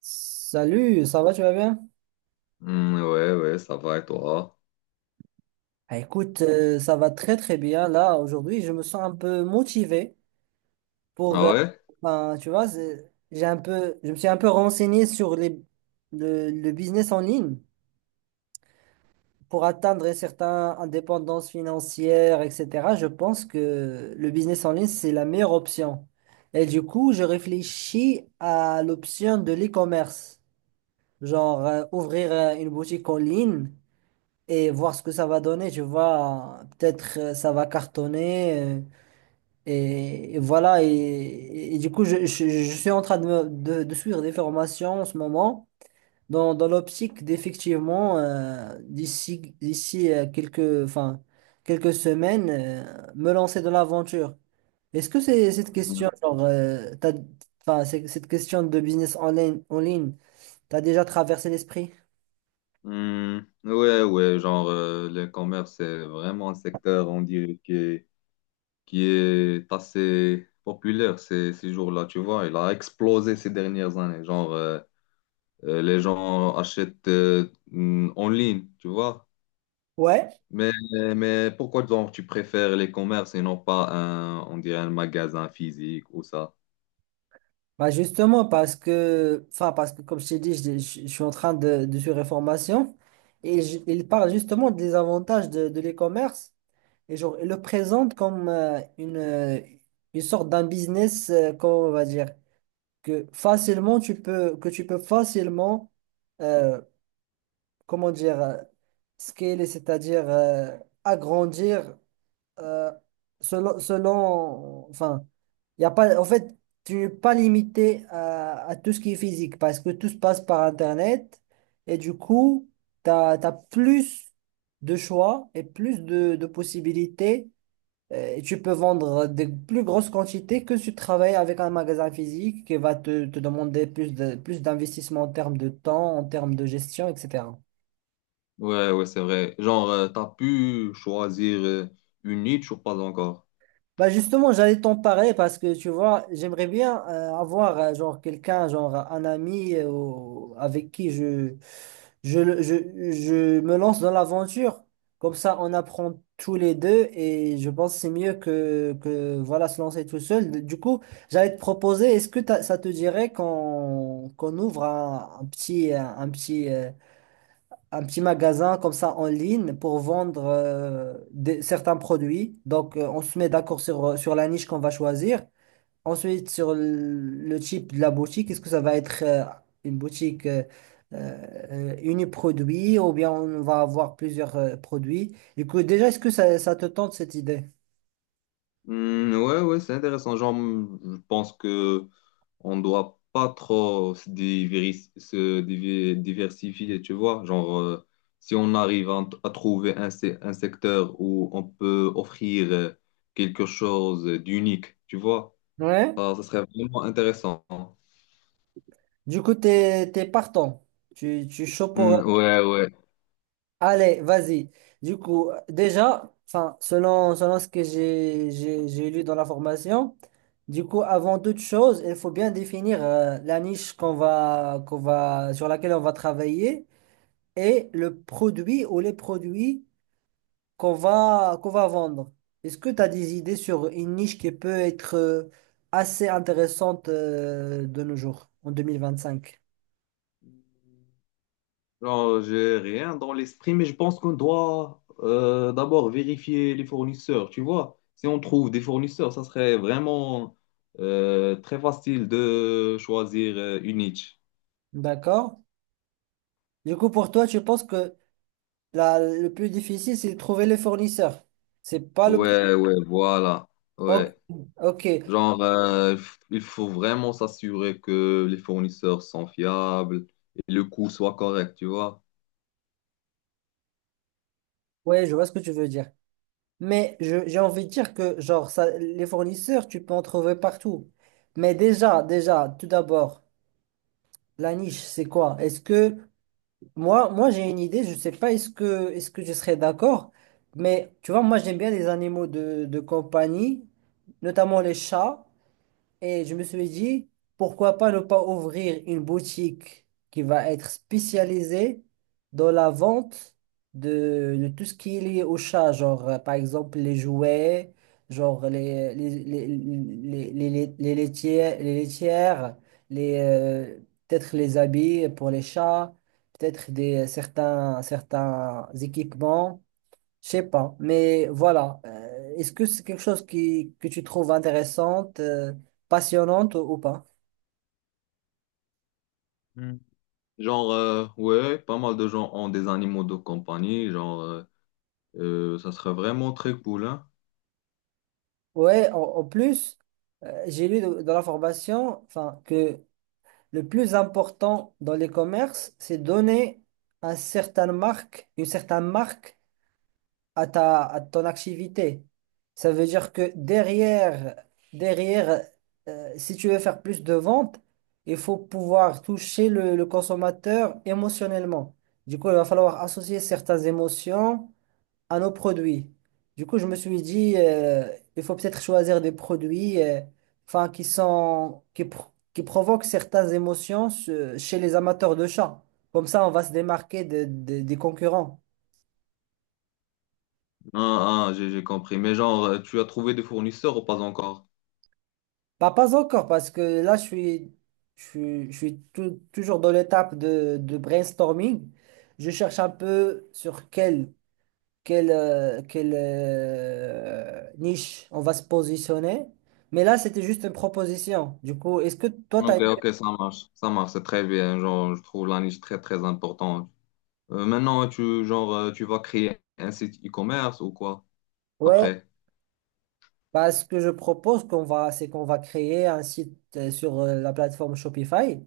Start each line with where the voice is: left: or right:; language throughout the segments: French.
right: Salut, ça va, tu vas bien?
left: Hmm, ouais, ouais, ça va et toi?
right: Ah, écoute, ça va très très bien. Là, aujourd'hui, je me sens un peu motivé pour,
left: Ah ouais?
right: ben, tu vois, j'ai un peu, je me suis un peu renseigné sur le business en ligne pour atteindre une certaines indépendances financières, etc. Je pense que le business en ligne, c'est la meilleure option. Et du coup, je réfléchis à l'option de l'e-commerce, genre ouvrir une boutique en ligne et voir ce que ça va donner, tu vois. Peut-être ça va cartonner. Et voilà. Et du coup, je suis en train de suivre des formations en ce moment, dans l'optique d'effectivement, d'ici quelques, enfin, quelques semaines, me lancer dans l'aventure. Est-ce que c'est cette
left: Hmm.
right: question, genre, enfin, cette question de business en ligne, t'as déjà traversé l'esprit?
left: Hmm, ouais, ouais, genre le commerce, c'est vraiment un secteur, on dirait, qui est assez populaire ces jours-là, tu vois. Il a explosé ces dernières années. Les gens achètent hmm, en ligne, tu vois.
right: Ouais.
left: Mais, mais pourquoi donc tu préfères les commerces et non pas un, on dirait, un magasin physique ou ça?
right: Bah justement, parce que, enfin, parce que comme je t'ai dit, je suis en train de suivre une formation et il parle justement des avantages de l'e-commerce et genre, il le présente comme une sorte d'un business, comment on va dire, que facilement tu peux, que tu peux facilement, euh, comment dire, scaler, c'est-à-dire agrandir euh, selon, enfin, il y a pas, en fait, tu n'es pas limité à tout ce qui est physique parce que tout se passe par Internet et du coup, tu as, plus de choix et plus de possibilités et tu peux vendre des plus grosses quantités que si tu travailles avec un magasin physique qui va te, te demander plus de, plus d'investissement en termes de temps, en termes de gestion, etc.
left: Ouais, ouais, c'est vrai. Genre, t'as pu choisir une niche ou pas encore?
right: Bah justement, j'allais t'en parler parce que tu vois, j'aimerais bien avoir genre quelqu'un, genre un ami avec qui je, je, le- je, je me lance dans l'aventure. Comme ça, on apprend tous les deux et je pense que c'est mieux que voilà, se lancer tout seul. Du coup, j'allais te proposer, est-ce que ça te dirait qu'on ouvre un petit, petit un petit magasin comme ça en ligne pour vendre certains produits. Donc, on se met d'accord sur, sur la niche qu'on va choisir. Ensuite, sur le type de la boutique, est-ce que ça va être une boutique uniproduit ou bien on va avoir plusieurs produits? Du coup, déjà, est-ce que ça te tente cette idée?
left: Hmm, ouais, ouais, c'est intéressant. Genre, hmm, je pense que on doit pas trop se, diversifier, tu vois. Genre, si on arrive à trouver un, un secteur où on peut offrir quelque chose d'unique, tu vois,
right: Ouais.
left: ça serait vraiment intéressant.
right: Du coup, t'es partant. Tu es chaud
left: Hmm,
right: pour.
left: ouais, ouais.
right: Allez, vas-y. Du coup, déjà, enfin, selon ce que j'ai lu dans la formation, du coup, avant toute chose, il faut bien définir la niche sur laquelle on va travailler et le produit ou les produits qu'on va vendre. Est-ce que tu as des idées sur une niche qui peut être assez intéressante de nos jours, en 2025?
left: Non, j'ai rien dans l'esprit, mais je pense qu'on doit d'abord vérifier les fournisseurs, tu vois. Si on trouve des fournisseurs, ça serait vraiment très facile de choisir une niche.
right: D'accord? Du coup, pour toi, tu penses que le plus difficile, c'est de trouver les fournisseurs. C'est pas le...
left: Ouais, ouais, voilà.
right: Ok,
left: Ouais.
right: ok.
left: Genre, il faut vraiment s'assurer que les fournisseurs sont fiables et le coût soit correct, tu vois.
right: Ouais, je vois ce que tu veux dire. Mais j'ai envie de dire que, genre, ça, les fournisseurs, tu peux en trouver partout. Mais déjà, déjà, tout d'abord, la niche, c'est quoi? Est-ce que... Moi, moi j'ai une idée, je sais pas est-ce que, est-ce que je serais d'accord, mais tu vois, moi, j'aime bien les animaux de compagnie, notamment les chats. Et je me suis dit, pourquoi pas ne pas ouvrir une boutique qui va être spécialisée dans la vente de tout ce qui est lié au chat, genre par exemple les jouets, genre les laitières, les, euh, peut-être les habits pour les chats, peut-être des certains équipements. Je sais pas, mais voilà. Est-ce que c'est quelque chose qui, que tu trouves intéressante, passionnante ou pas?
left: Hmm. Genre, ouais, pas mal de gens ont des animaux de compagnie. Genre, ça serait vraiment très cool, hein.
right: Ouais, en, en plus, j'ai lu dans la formation, enfin, que le plus important dans les commerces, c'est donner un certain marque, une certaine marque à ta, à ton activité. Ça veut dire que derrière, derrière, si tu veux faire plus de ventes, il faut pouvoir toucher le consommateur émotionnellement. Du coup, il va falloir associer certaines émotions à nos produits. Du coup, je me suis dit, il faut peut-être choisir des produits, enfin, qui sont, qui provoquent certaines émotions chez les amateurs de chats. Comme ça, on va se démarquer des concurrents.
left: Ah, ah, j'ai compris. Mais genre, tu as trouvé des fournisseurs ou pas encore?
right: Bah, pas encore, parce que là, je suis toujours dans l'étape de brainstorming. Je cherche un peu sur quelle niche on va se positionner. Mais là, c'était juste une proposition. Du coup, est-ce que toi, tu as...
left: Ok, ok, ça marche. Ça marche, c'est très bien. Genre, je trouve la niche très, très importante. Maintenant, tu, genre, tu vas créer un site e-commerce ou quoi
right: Ouais,
left: après?
right: bah, ce que je propose qu'on va, c'est qu'on va créer un site sur la plateforme Shopify.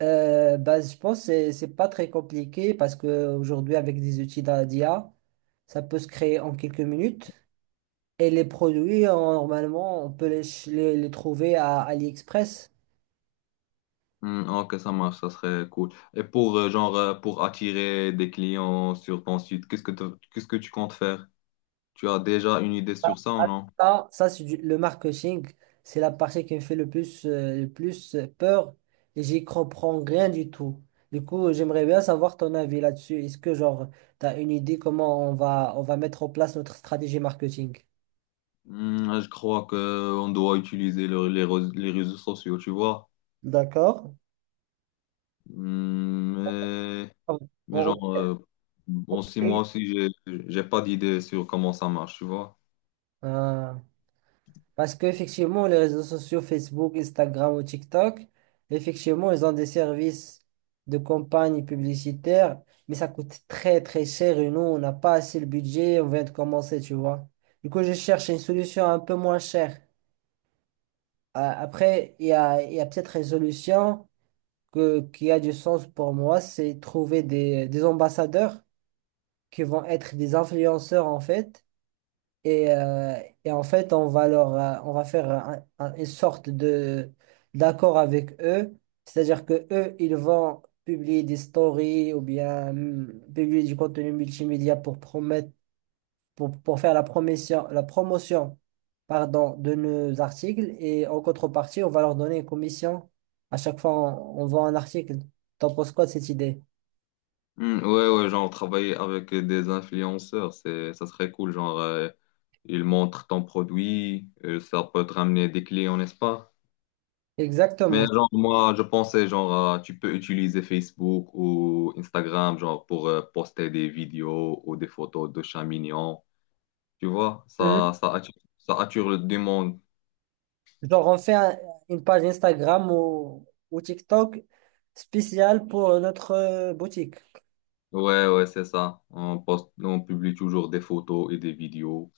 right: Bah, je pense que c'est pas très compliqué parce que aujourd'hui avec des outils d'IA, ça peut se créer en quelques minutes. Et les produits, normalement, on peut les trouver à AliExpress.
left: Hmm, ok, ça marche, ça serait cool. Et pour, genre, pour attirer des clients sur ton site, qu'est-ce que, qu'est-ce que tu comptes faire? Tu as déjà une idée sur ça ou non?
right: Le marketing. C'est la partie qui me fait le plus peur et j'y comprends rien du tout. Du coup, j'aimerais bien savoir ton avis là-dessus. Est-ce que, genre, tu as une idée comment on va mettre en place notre stratégie marketing?
left: Hmm, je crois que on doit utiliser les, les réseaux sociaux, tu vois.
right: D'accord.
left: Hmm,
right: On-
left: mais
right: on-
left: genre, bon, si moi aussi, j'ai pas d'idée sur comment ça marche, tu vois.
right: ah, parce qu'effectivement, les réseaux sociaux, Facebook, Instagram ou TikTok, effectivement, ils ont des services de campagne publicitaire, mais ça coûte très très cher et nous, on n'a pas assez le budget, on vient de commencer, tu vois. Du coup, je cherche une solution un peu moins chère. Ah, après, il y a peut-être une solution qui a du sens pour moi, c'est trouver des ambassadeurs qui vont être des influenceurs en fait. Et, euh, et en fait, on va leur, on va faire une sorte de d'accord avec eux. C'est-à-dire que eux, ils vont publier des stories ou bien publier du contenu multimédia pour promettre, pour faire la promotion, pardon, de nos articles. Et en contrepartie, on va leur donner une commission. À chaque fois, on vend un article. T'en penses quoi de cette idée?
left: Hmm, ouais, ouais, genre, travailler avec des influenceurs, c'est, ça serait cool. Genre, ils montrent ton produit, ça peut te ramener des clients, n'est-ce pas? Mais
right: Exactement.
left: genre, moi, je pensais, genre, tu peux utiliser Facebook ou Instagram, genre, pour poster des vidéos ou des photos de chats mignons. Tu vois, ça attire, ça attire le demande.
right: Genre, on fait une page Instagram ou TikTok spéciale pour notre boutique.
left: Ouais, ouais, c'est ça. On poste, on publie toujours des photos et des vidéos.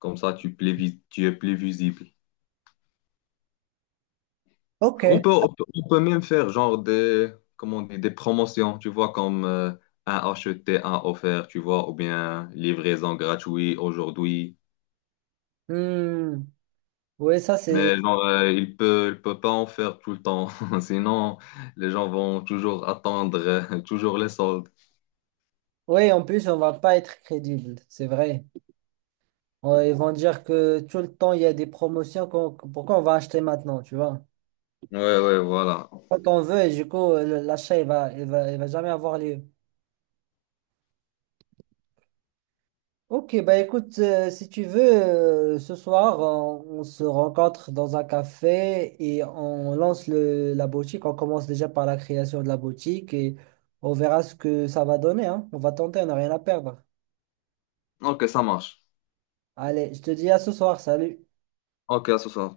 left: Comme ça, tu, tu es plus visible.
right: Ok.
left: On peut, on peut même faire genre des, comment on dit, des promotions, tu vois, comme un acheté, un offert, tu vois, ou bien livraison gratuite aujourd'hui.
right: Hmm. Oui, ça c'est.
left: Mais genre, il peut pas en faire tout le temps. Sinon, les gens vont toujours attendre, toujours les soldes.
right: Oui, en plus, on va pas être crédible, c'est vrai. Ouais, ils vont dire que tout le temps, il y a des promotions. Pourquoi on va acheter maintenant, tu vois?
left: Ouais, ouais, voilà.
right: Quand on veut, et du coup, l'achat, il va jamais avoir lieu. Ok, bah écoute, si tu veux, ce soir, on se rencontre dans un café et on lance la boutique. On commence déjà par la création de la boutique et on verra ce que ça va donner, hein. On va tenter, on n'a rien à perdre.
left: Ok, ça marche.
right: Allez, je te dis à ce soir, salut.
left: Ok, à ce soir.